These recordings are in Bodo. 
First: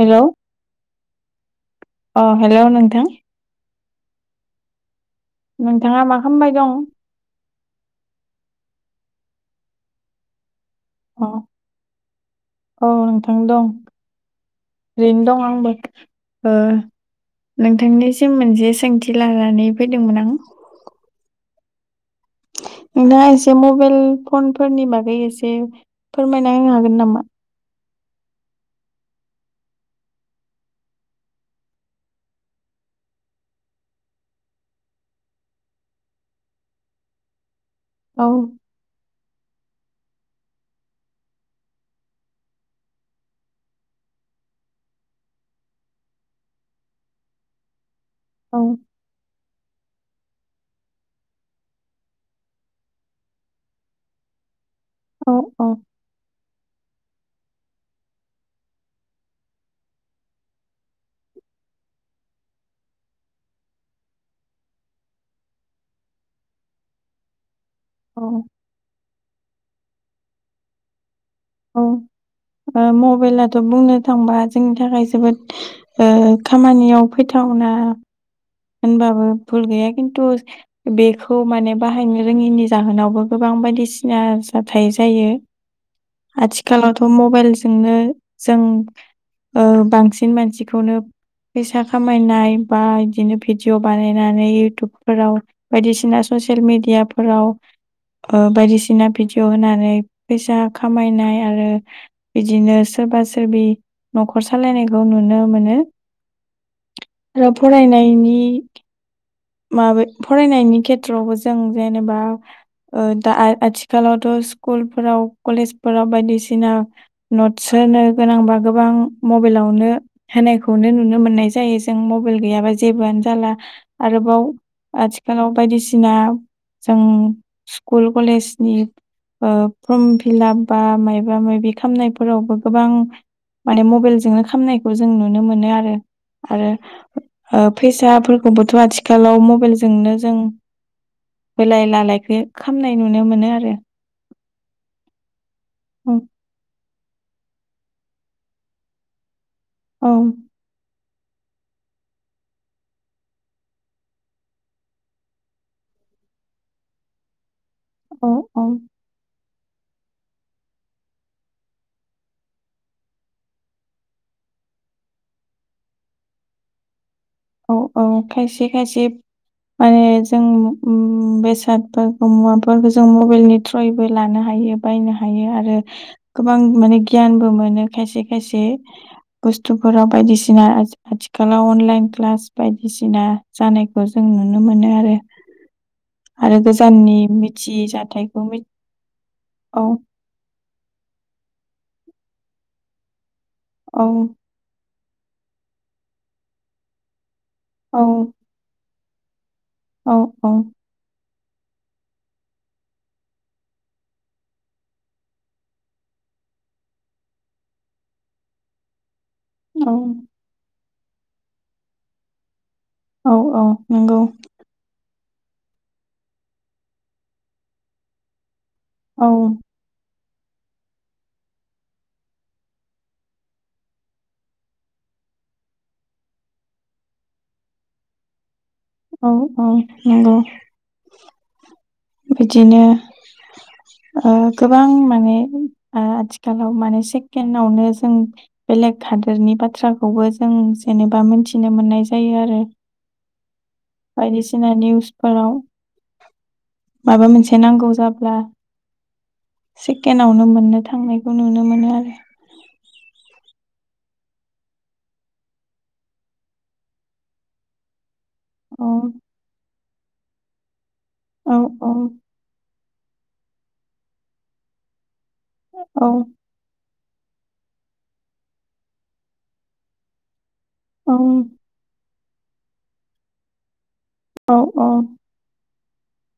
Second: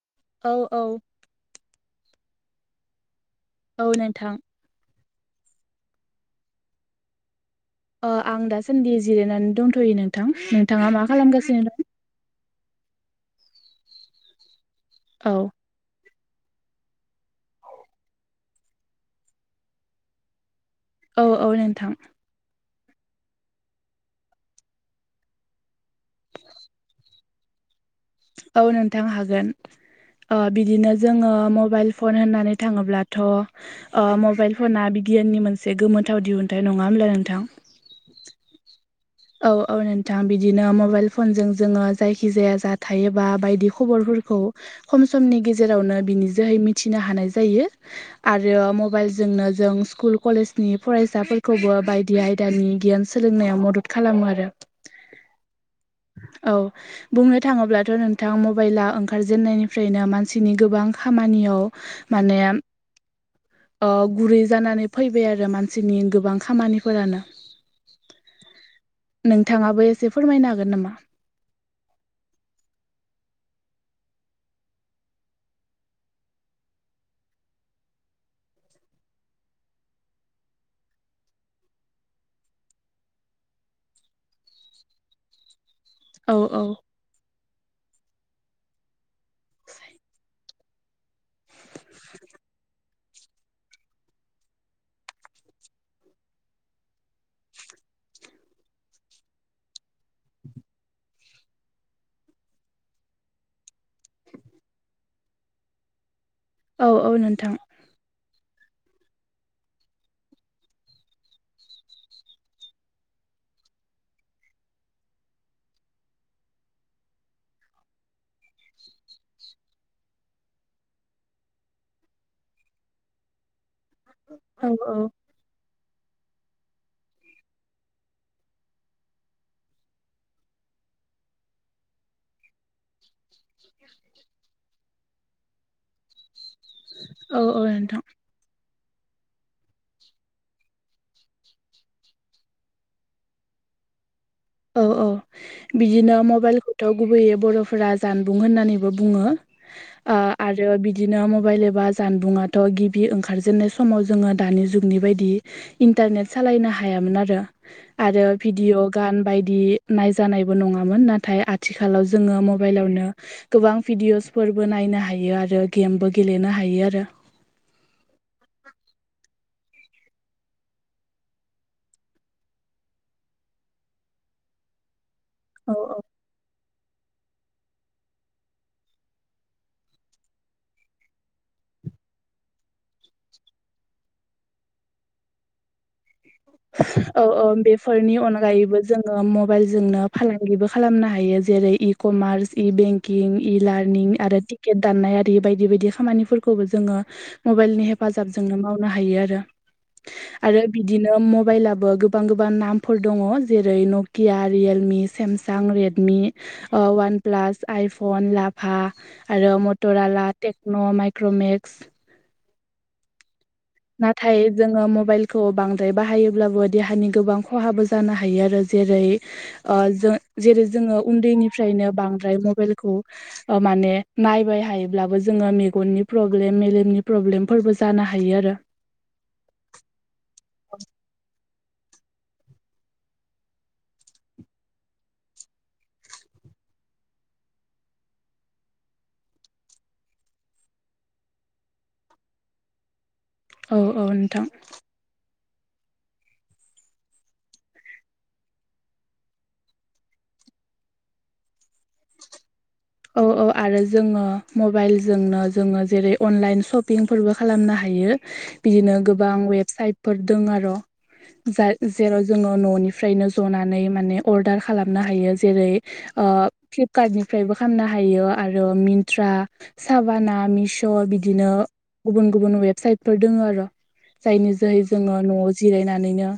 हेल' औ औ अ हेल' नोंथां औ नोंथां नोंथाङा मा खामबाय दं? ओ आं दासान्दि जिरायनानै दंथ'यो नोंथां नोंथाङा मा अ खालामगासिनो दं? औ नोंथां दं ओरैनो औ दं आंबो। ओ नोंथांनिसिम मोनसे सोंथि लानानै फैदोंमोन आं औ औ नोंथां नोंथाङा एसे मबाइल फनफोरनि बागै एसे फोरमायना होनो हागोन नामा? औ नोंथां हागोन ओ बिदिनो जोङो मबाइल फन होननानै थाङोब्लाथ' ओ मबाइल फना बिगियाननि मोनसे गोमोथाव दिहुनथाइ नङा होमब्ला नोंथां औ औ औ नोंथां बिदिनो मबाइल फनजों जोङो जायखि जाया जाथायोबा बायदि खबरफोरखौ खम समनि गेजेरावनो बिनि जोहै मिथिनो हानाय जायो औ आरो मबाइल जोंनो जों स्कुल कलेजनि फरायसाफोरखौबो बायदि आयदानि गियान सोलोंनायाव मदद खालामो आरो औ औ औ बुंनो थाङोब्लाथ' नोंथां मबाइला ओंखारजेेननायनिफ्रायनो मानसिनि गोबां खामानियाव माने ओ गुरै जानानै फैबाय आरो मानसिनि गोबां खामानिफोरानो औ नोंथाङाबो एसे फोरमायनो हागोन नामा? औ मबाइलाथ' बुंनो थांबा जोंनि थाखाय जोबोद ओ खामानियाव फैथावना होनबाबो भुल गैया खिन्थु बेखौ माने बाहायनो रोङिनि जाहोनावबो गोबां बायदिसिना जाथाय जायो औ आथिखालावथ' मबाइलजोंनो जों बांसिन मानसिखौनो फैसा खामायनाय बा बिदिनो भिदिअ बानायनानै इउटुबफोराव बायदिसिना ससियेल मिडियाफोराव बायदिसिना भिडिअ होनानै फैसा खामायनाय आरो बिदिनो सोरबा सोरबि न'खर सालायनायखौ नुनो मोनो औ औ आरो नोंथां फरायनायनि माब फरायनायनि खेथ्रआवबो जों जेनेबा दा आथिखालावथ' स्कुलफोराव कलेजफोराव बायदिसिना नटस होनो गोनांबा गोबां मबाइलावनो होनायखौनो नुनो मोन्नाय जायो जों मबाइल गैयाबा जेबो जाला आरोबाव औ औ आथिखालाव बायदिसिना जों स्कुल कलेजनि फर्म फिलाप बा माबा माबि खालामामनायफोरावबो गोबां माने मबाइलजोंनो खामनायखौ जों नुनो मोनो आरो आरो औ औ ओ नोंथां फसाफोरखौबोथ' आथिखालाव मबाइलजोंनो जों बोलाय लालायखौ खालामामनाय नुनो मोनो आरो औ औ उम बिदिनो मबाइल खौथ' गुबैयै बर'फोरा जानबुं होननानैबो बुङो औ ओ आरो बिदिनो मबाइल एबा जानबुङाथ' गिबि ओंखारजेननाय समाव जोङो दानि जुगनि बायदि इन्टारनेट सालायनो हायामोन आरो औ आरो औ भिडिअ गान बायदि बिदि नायजानायबो नङामोन नाथाय आथिखालाव जोङो मबाइलावनो गोबां भिडिअसफोरबो नायनो हायो आरो गेमबो गेलेनो हायो आरो औ औ खायसे खायसे माने जों बेसादफोरखौ मुवाफोरखौ जों मबाइलनि थ्रयैबो लानो हायो बायनो हायो आरो औ गोबां माने गियानबो मोनो खायसे खायसे बुस्थुफोराव बायदिसिना आथिखालाव अनलाइन क्लास बायदिसिना जानायखौ जों नुनो मोनो आरो आरो गोजाननि औ औ मिथियै बेफोरनि जाथायखौ मि- अनगायैबो जोङो औ मबाइलजोंनो फालांगिबो खालामनो हायो जेरै इ कमार्स इ बेंकिं इ औ लार्निं आरो टेखेद दाननाय आरि बायदि बायदि खामानिफोरखौबो जोङो मबाइलनि औ हेफाजाबजोंनो माव [inaudible] औ बिदिनो मबाइलबो गोबां गोबां नामफोर दङ जेरै नकिया Realme Samsung Redmi OnePlus iPhone लाभा ा आरो औ मटर आला टेक्न' माइक्र'मेक्स औ औ नंगौ नाथाय जोङो मबाइलखौ बांद्राय बाहायोब्लाबो देहानि गोबां खहाबो जानो हायो आरो जेरै औ ज जेरै जोङो उन्दैनिफ्रायनो बांद्राय मबाइलखौ माने नायबाय हायोब्लाबो जोङो मेगननि प्रब्लेम मेलेमनि प्रब्लेमफोरबो जानो हायो आरो औ औ नंगौ बिदिनो गोबां माने आथिखालाव माने सेकेणडआवनो जों बेलेग हादोरनि बाथ्राखौबो जों जेनेबा मिथिनो मोननाय जायो आरो औ औ नोंथां बायदिसिना निउसफोराव माबा मोनसे नांगौ जाब्ला सेकेणडआवनो मोननो थांनायखौ नुनो मोनो आरो औ औ आरो जोङो मबाइलजोंनो जोङो जेरै अनलाइन सपिं फोरबो खालामनो हायो औ बिदिनो गोबां वेबसाइटफोर दं आरो औ औ जेराव जोङो न'निफ्रायनो जनानै माने अर्डार खालामनो हायो जेरै औ कार्टनिफ्रायबो खामनो हायो आरो मिन्त्रा साबाना मिश' औ बिदिनो गुबुन गुबुन वेबसाइटफोर दङ आरो जायनि औ जोहै औ जोङो न'आव जिरायनानैनो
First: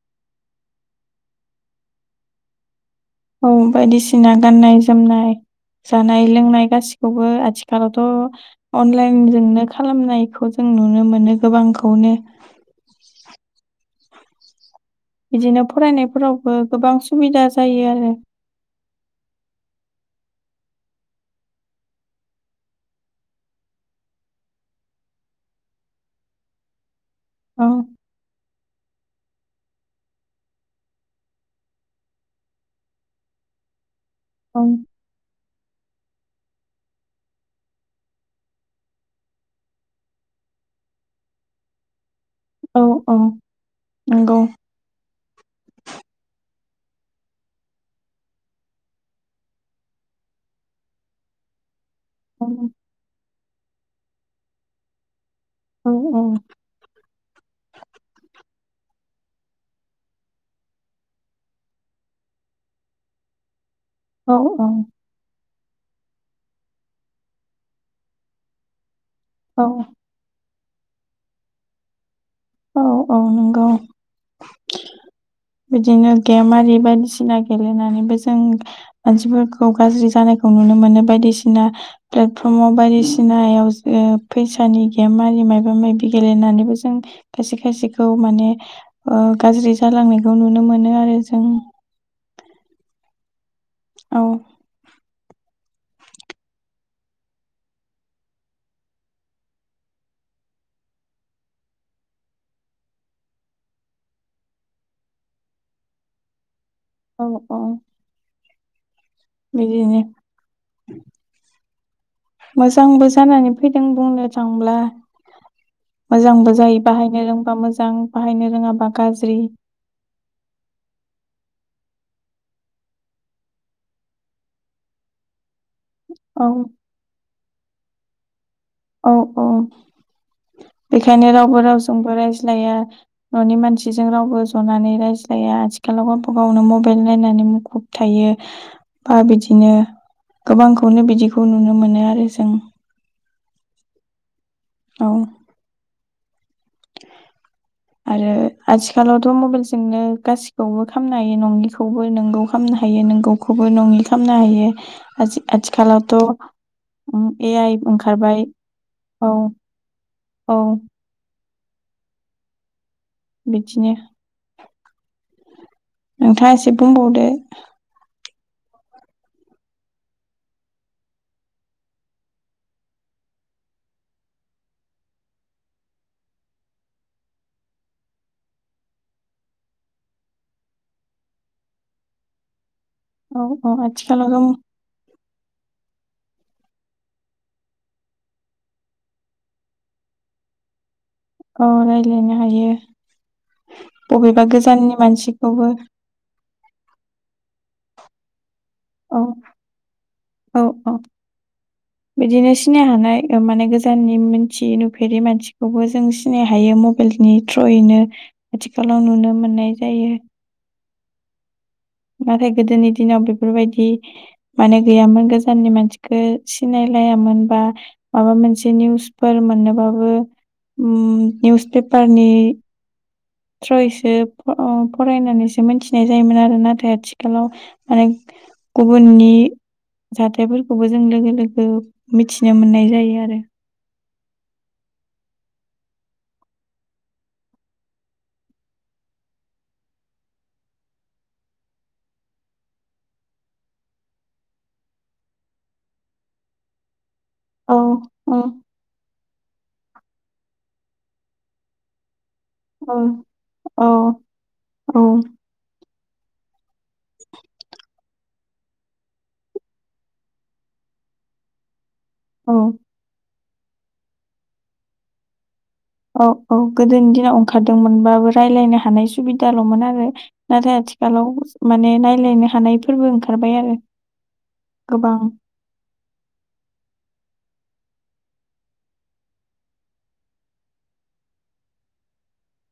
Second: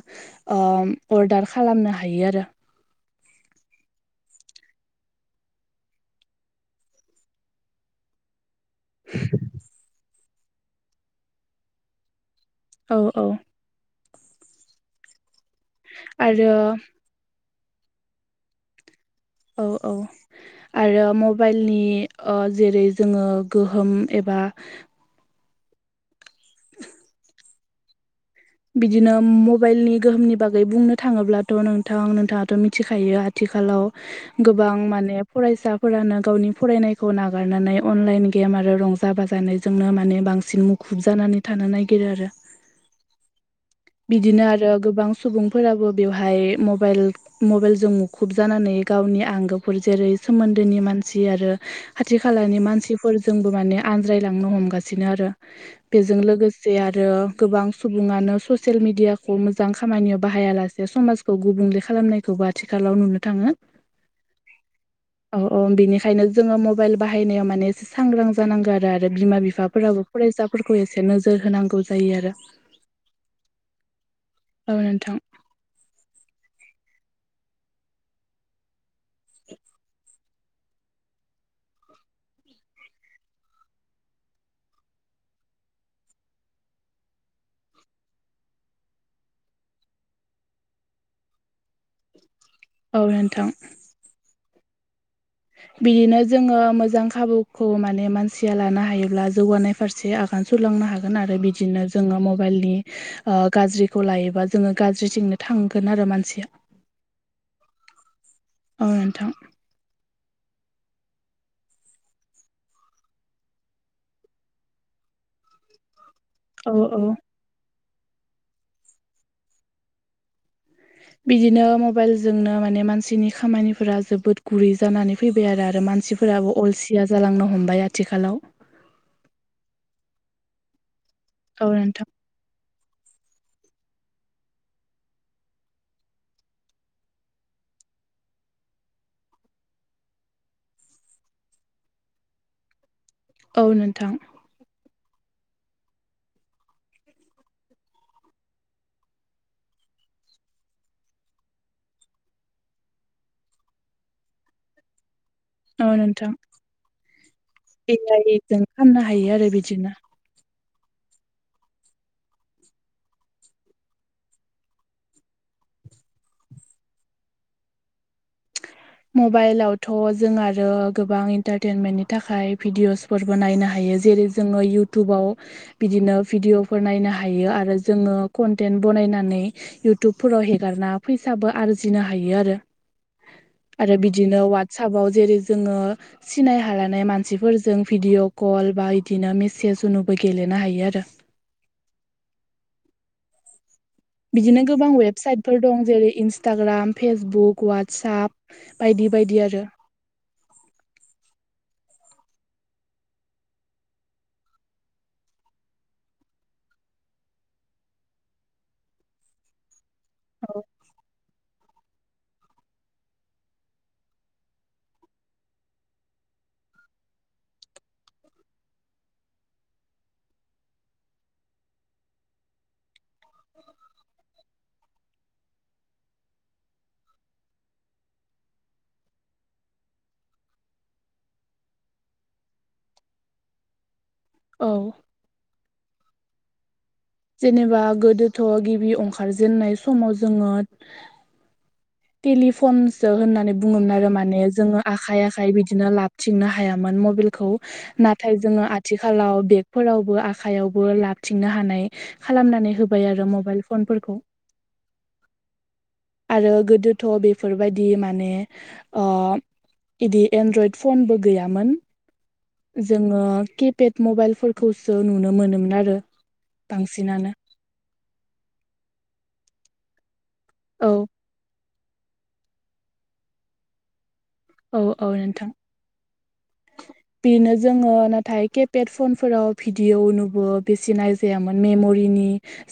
अर्डार खालामनो हायो आरो औ बायदिसिना गाननाय जोमनाय जानाय लोंनाय गासिखौबो आथिखालावथ' अनलाइनजोंनो खालामनायखौ जों नुनो मोनो गोबांखौनो औ औ बिदिनो आरो फरायनायफोरावबो गोबां सुबिदा जायो आरो औ औ आरो मबाइलनि ओ जेरै जोङो गोहोम एबा औ बिदिनो मबाइलनि गोहोमनि बागै बुंनो थाङोब्लाथ' नोंथां नोंथाङाथ' मिथिखायो थिखालाव औ गोबां माने फरायसाफोरानो गावनि फरायनायखौ नागारनानै अनलाइन गेम आरो रंजा बाजानो जोंनो माने बांसिन मुखुब जानानै थानो नागिरो आरो औ नंगौ बिदिनो आरो गोबां सुबुंफोराबो बेवहाय मबाइल मबेलजों मुखुब जानानै गावनि आंगोफोर जेरै सोमोन्दोनि मानसि आरो खाथि औ खालानि मानसिफोरजोंबो माने आनज्रायलांनो हमगासिनो आरो औ औ बेजों लोगोसे आरो गोबां सुबङानो स सेल मिडियाखौ मोजां खामानियाव बाहायालासे समाजखौ गुबुंले खालामनायखौबो आथिखालाव नुनो थाङो औ औ औ औ बिनिखायनो जोङो मबाइल बाहायनाया माने सांग्रां जानांगो आरो बे आरो बिमा औ बिफाफोराबो फरायसाफोरखौ एसे नोजोर होनांगौ जायो आरो औ औ नोंगौ औ नोंथां बिदिनो गेम आरि बायदिसिना गेलेनानैबो जों मानसिफोरखौ गाज्रि जानायखौ नुनो मोनो बायदिसिना प्लेटफर्माव बायदिसिनायाव ओ फैसानि गेम आरि मायबा मायबि गेलेनानैबो जों खायसे खायसेखौ माने ओ गाज्रि जालांनायखौ नुनो मोनो आरो जों औ नोंथां औ बिदिनो जोङो मोजां खाबुखौ माने मानसिया लानो हायोब्ला जौगानाय फारसे आगान सुरलांनो हागोन आरो बिदिनो जोङो मबाइलनि ओ गाज्रिखौ लायोबा जोङो गाज्रिथिंनो थांगोन आरो मानसिया औ औ औ नोंथां बिदिनि मोजांबो जानानै फैदों बुंनो थांब्ला मोजांबो औ जायो औ बाहायनो रोंबा मोजां बाहायनो रोङाबा गाज्रि बिदिनो मबाइल जोंनो माने मानसिनि खामानिफोरा जोबोद गुरै जानानै फैबाय आरो मान औ मानसिफोराबो अलसिया जालांनो हमबाय आथिखालाव औ औ बेखायनो रावबो औ नोंथां रावजोंबो रायज्लाया न'नि मानसिजों रावबो ज'नानै रायज्लाया आथिखालाव गावबा गावनो मबाइल नायनानै मुखुब थायो बा बिदिनो गोबांखौनो बिदिखौ नुनो मोनो आरो जों औ नोंथां औ आरो आथिखालावथ' मबेलजोंनो गासिखौबो खामनो हायो नंयिखौबो नोंगौ खामनो हायो नोंगौ ख'बो नङि खामनो हायो आजि औ आथिखालावथ' नोंथां उम ए आइ आइ ओंखारबाय जों खालामनो हायो औ आरो बिदिनो औ बिदिनो नोंथाङा इसे बुंबावदो [inaudible] मबाइलावथ' जों आरो गोबां इन्टारटेनमेन्टनि थाखाय भिडिअस फोरबो नायनो हायो जेरै जोङो इउटुबाव बिदिनो भिडिअफोर नायनो हायो आरो जोङो कन्टेन बनायनानै इउटुबफोराव हेगारना फैसाबो आरजिनो हायो आरो औ औ आरो आथिखालाव बिदिनो जों वाटसपाव जेरै जोङो। सिनाय हाालानाय मानसिफोरजों भिडिअ' कल बा इदिनो मेसेज उनुबो गेलेनो हायो आरो। औ रायज्लायनो हायो। बबेबा बिदिनो गोबां गोजाननि वेबसाइटफोर मानसिखौबो दं जेरै इन्स इन्सटाग्राम फेसबुक वाटसप बायदि औ बायदि आरो। औ औ। बिदिनो सिनाय हानाय माने गोजाननि मोनथि नुफेरि मानसिखौबो जों सिनायनो हायो। मबाइेल नि थ्रुयैनो आथिखालाव नुनो मोननाय जायो। औ। नाथाय गोदोनि दिनाव बेफोरबायदि। माने गैयामोन गोजाननि मानसिखौ सिनायलायामोन बा माबा मोनसे निउसफोर मोननोबाबो निउस पेपारनि थ्रयैसो फरायनानैसो मिथिनाय जायोमोन आरो नाथाय आथिखालाव माने गुबुननि जाथायफोरखौबो जों लोगो लोगो मिथिनो मोननाय जायो आरो। औ। जेनेबा गोदोथ' गिबि ओंखार जेननाय समाव जोङो। [inaudible] टेलिफनसो होननानै बुङोमोन आरो माने जोङो आखाइ आखाइ बिदिनो लाबथिंनो हायामोन मबाइल खौ औ नाथाय औ जोङो आथिखालाव बेगफोरावबो आखाइयावबो लाबथिंनो हानाय खालामनानै औ होबाय आरो मबाइल औ फनफोरखौ। औ आरो गोदोथ' बेफोरबायदि माने। इदि एन्ड्रइड फनबो गैयामोन। औ। जोङो किपेड मबाइलफोरखौसो नुनो मोनोमोन आरो। औ औ गोदोनि बांसिनानो दिनाव ओंखारदोंमोनबाबो रायज्लायनो हानाय सुबिदाल'मोन आरो। नाथाय औ आथिखालाव माने नायलायनो हानायफोरबो ओंखारबाय आरो। औ औ गोबां नोंथां। [inaudible] बेनो जोङो नाथाय केिपेड फनफोराव भिडिअ' नुबो बेसे नायजायामोन मेम'रिनि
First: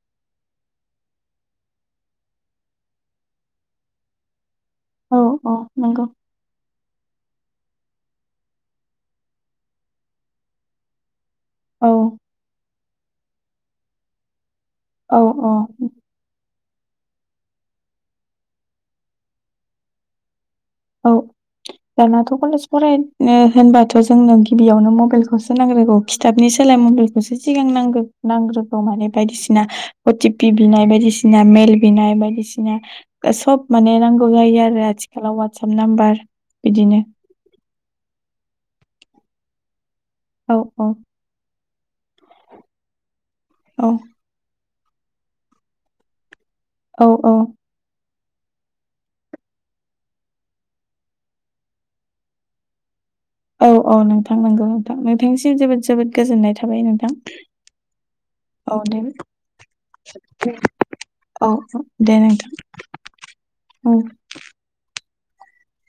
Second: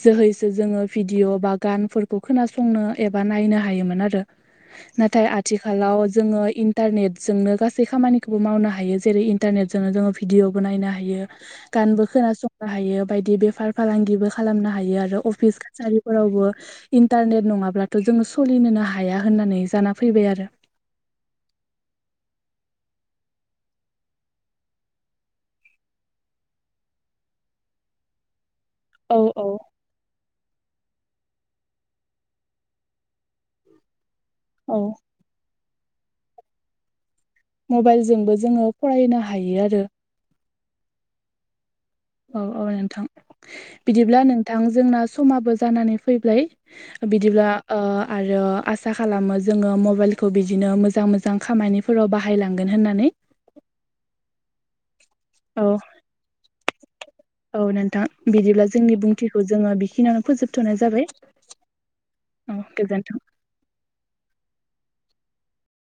जोहैसो जोङो भिडिअ' बा गानफोरखौ खोनासंनो एबा नायनो हायोमोन आरो। [inaudible] नाथाय औ आथिखालाव नंगौ जोङो इन्टारनेटजोंनो गासै खामानिखौबो मावनो हायो। जेरै इन्टारनेटजोंनो जोङो भिडिय'बो नायनो हायो औ गानबो खोनासंनो हायो बायदि बेफार फालांगिबो खालामनो हायो औ आरो औ अफिस कासारि फोरावबो इन्टारनेट नङाब्लाथ' जोङो सोलिनोनो हाया होननानै जाना फैबाय आरो। औ। दानाथ' कलेज फरायनो होनबाथ' जोंनो गिबियावनो मबाइलखौसो नांग्रोगौ। खिथाबनि सोलाय मुलिखौसो सिगां नांगो नांग्रो [inaudible] औ औ बायदिसिना अ टि पि बिनाय बायदिसिना मेल बिनाय बायदिसिना। सब माने नांगौ जायो औ आरो आथिखालाव वाट्सप नाम्बार बिदिनो। मबाइलजोंबो जोङो फरायनो हायो आरो औ औ औ औ नोंथां औ बिदिब्ला नोंथां जोंना समाबो जानानै फैबाय औ औ बिदिब्ला आरो आसा खालामो जोङो मबाइलखौ बिदिनो मोजां मोजां खामानि फोराव बाहायलांगोन होननानै औ औ नोंथां नंगौ नोंथां नोंथांनिसिम औ जोबोद जोबोद गोजोननाय थाबाय नोंथां औ नोंथां बिदिब्ला औ जोंनि दे बुंथिखौ जोङो बिखिनियावनो फोजोबथ'नाय जाबाय औ औ दे न औ गोजोनथों औ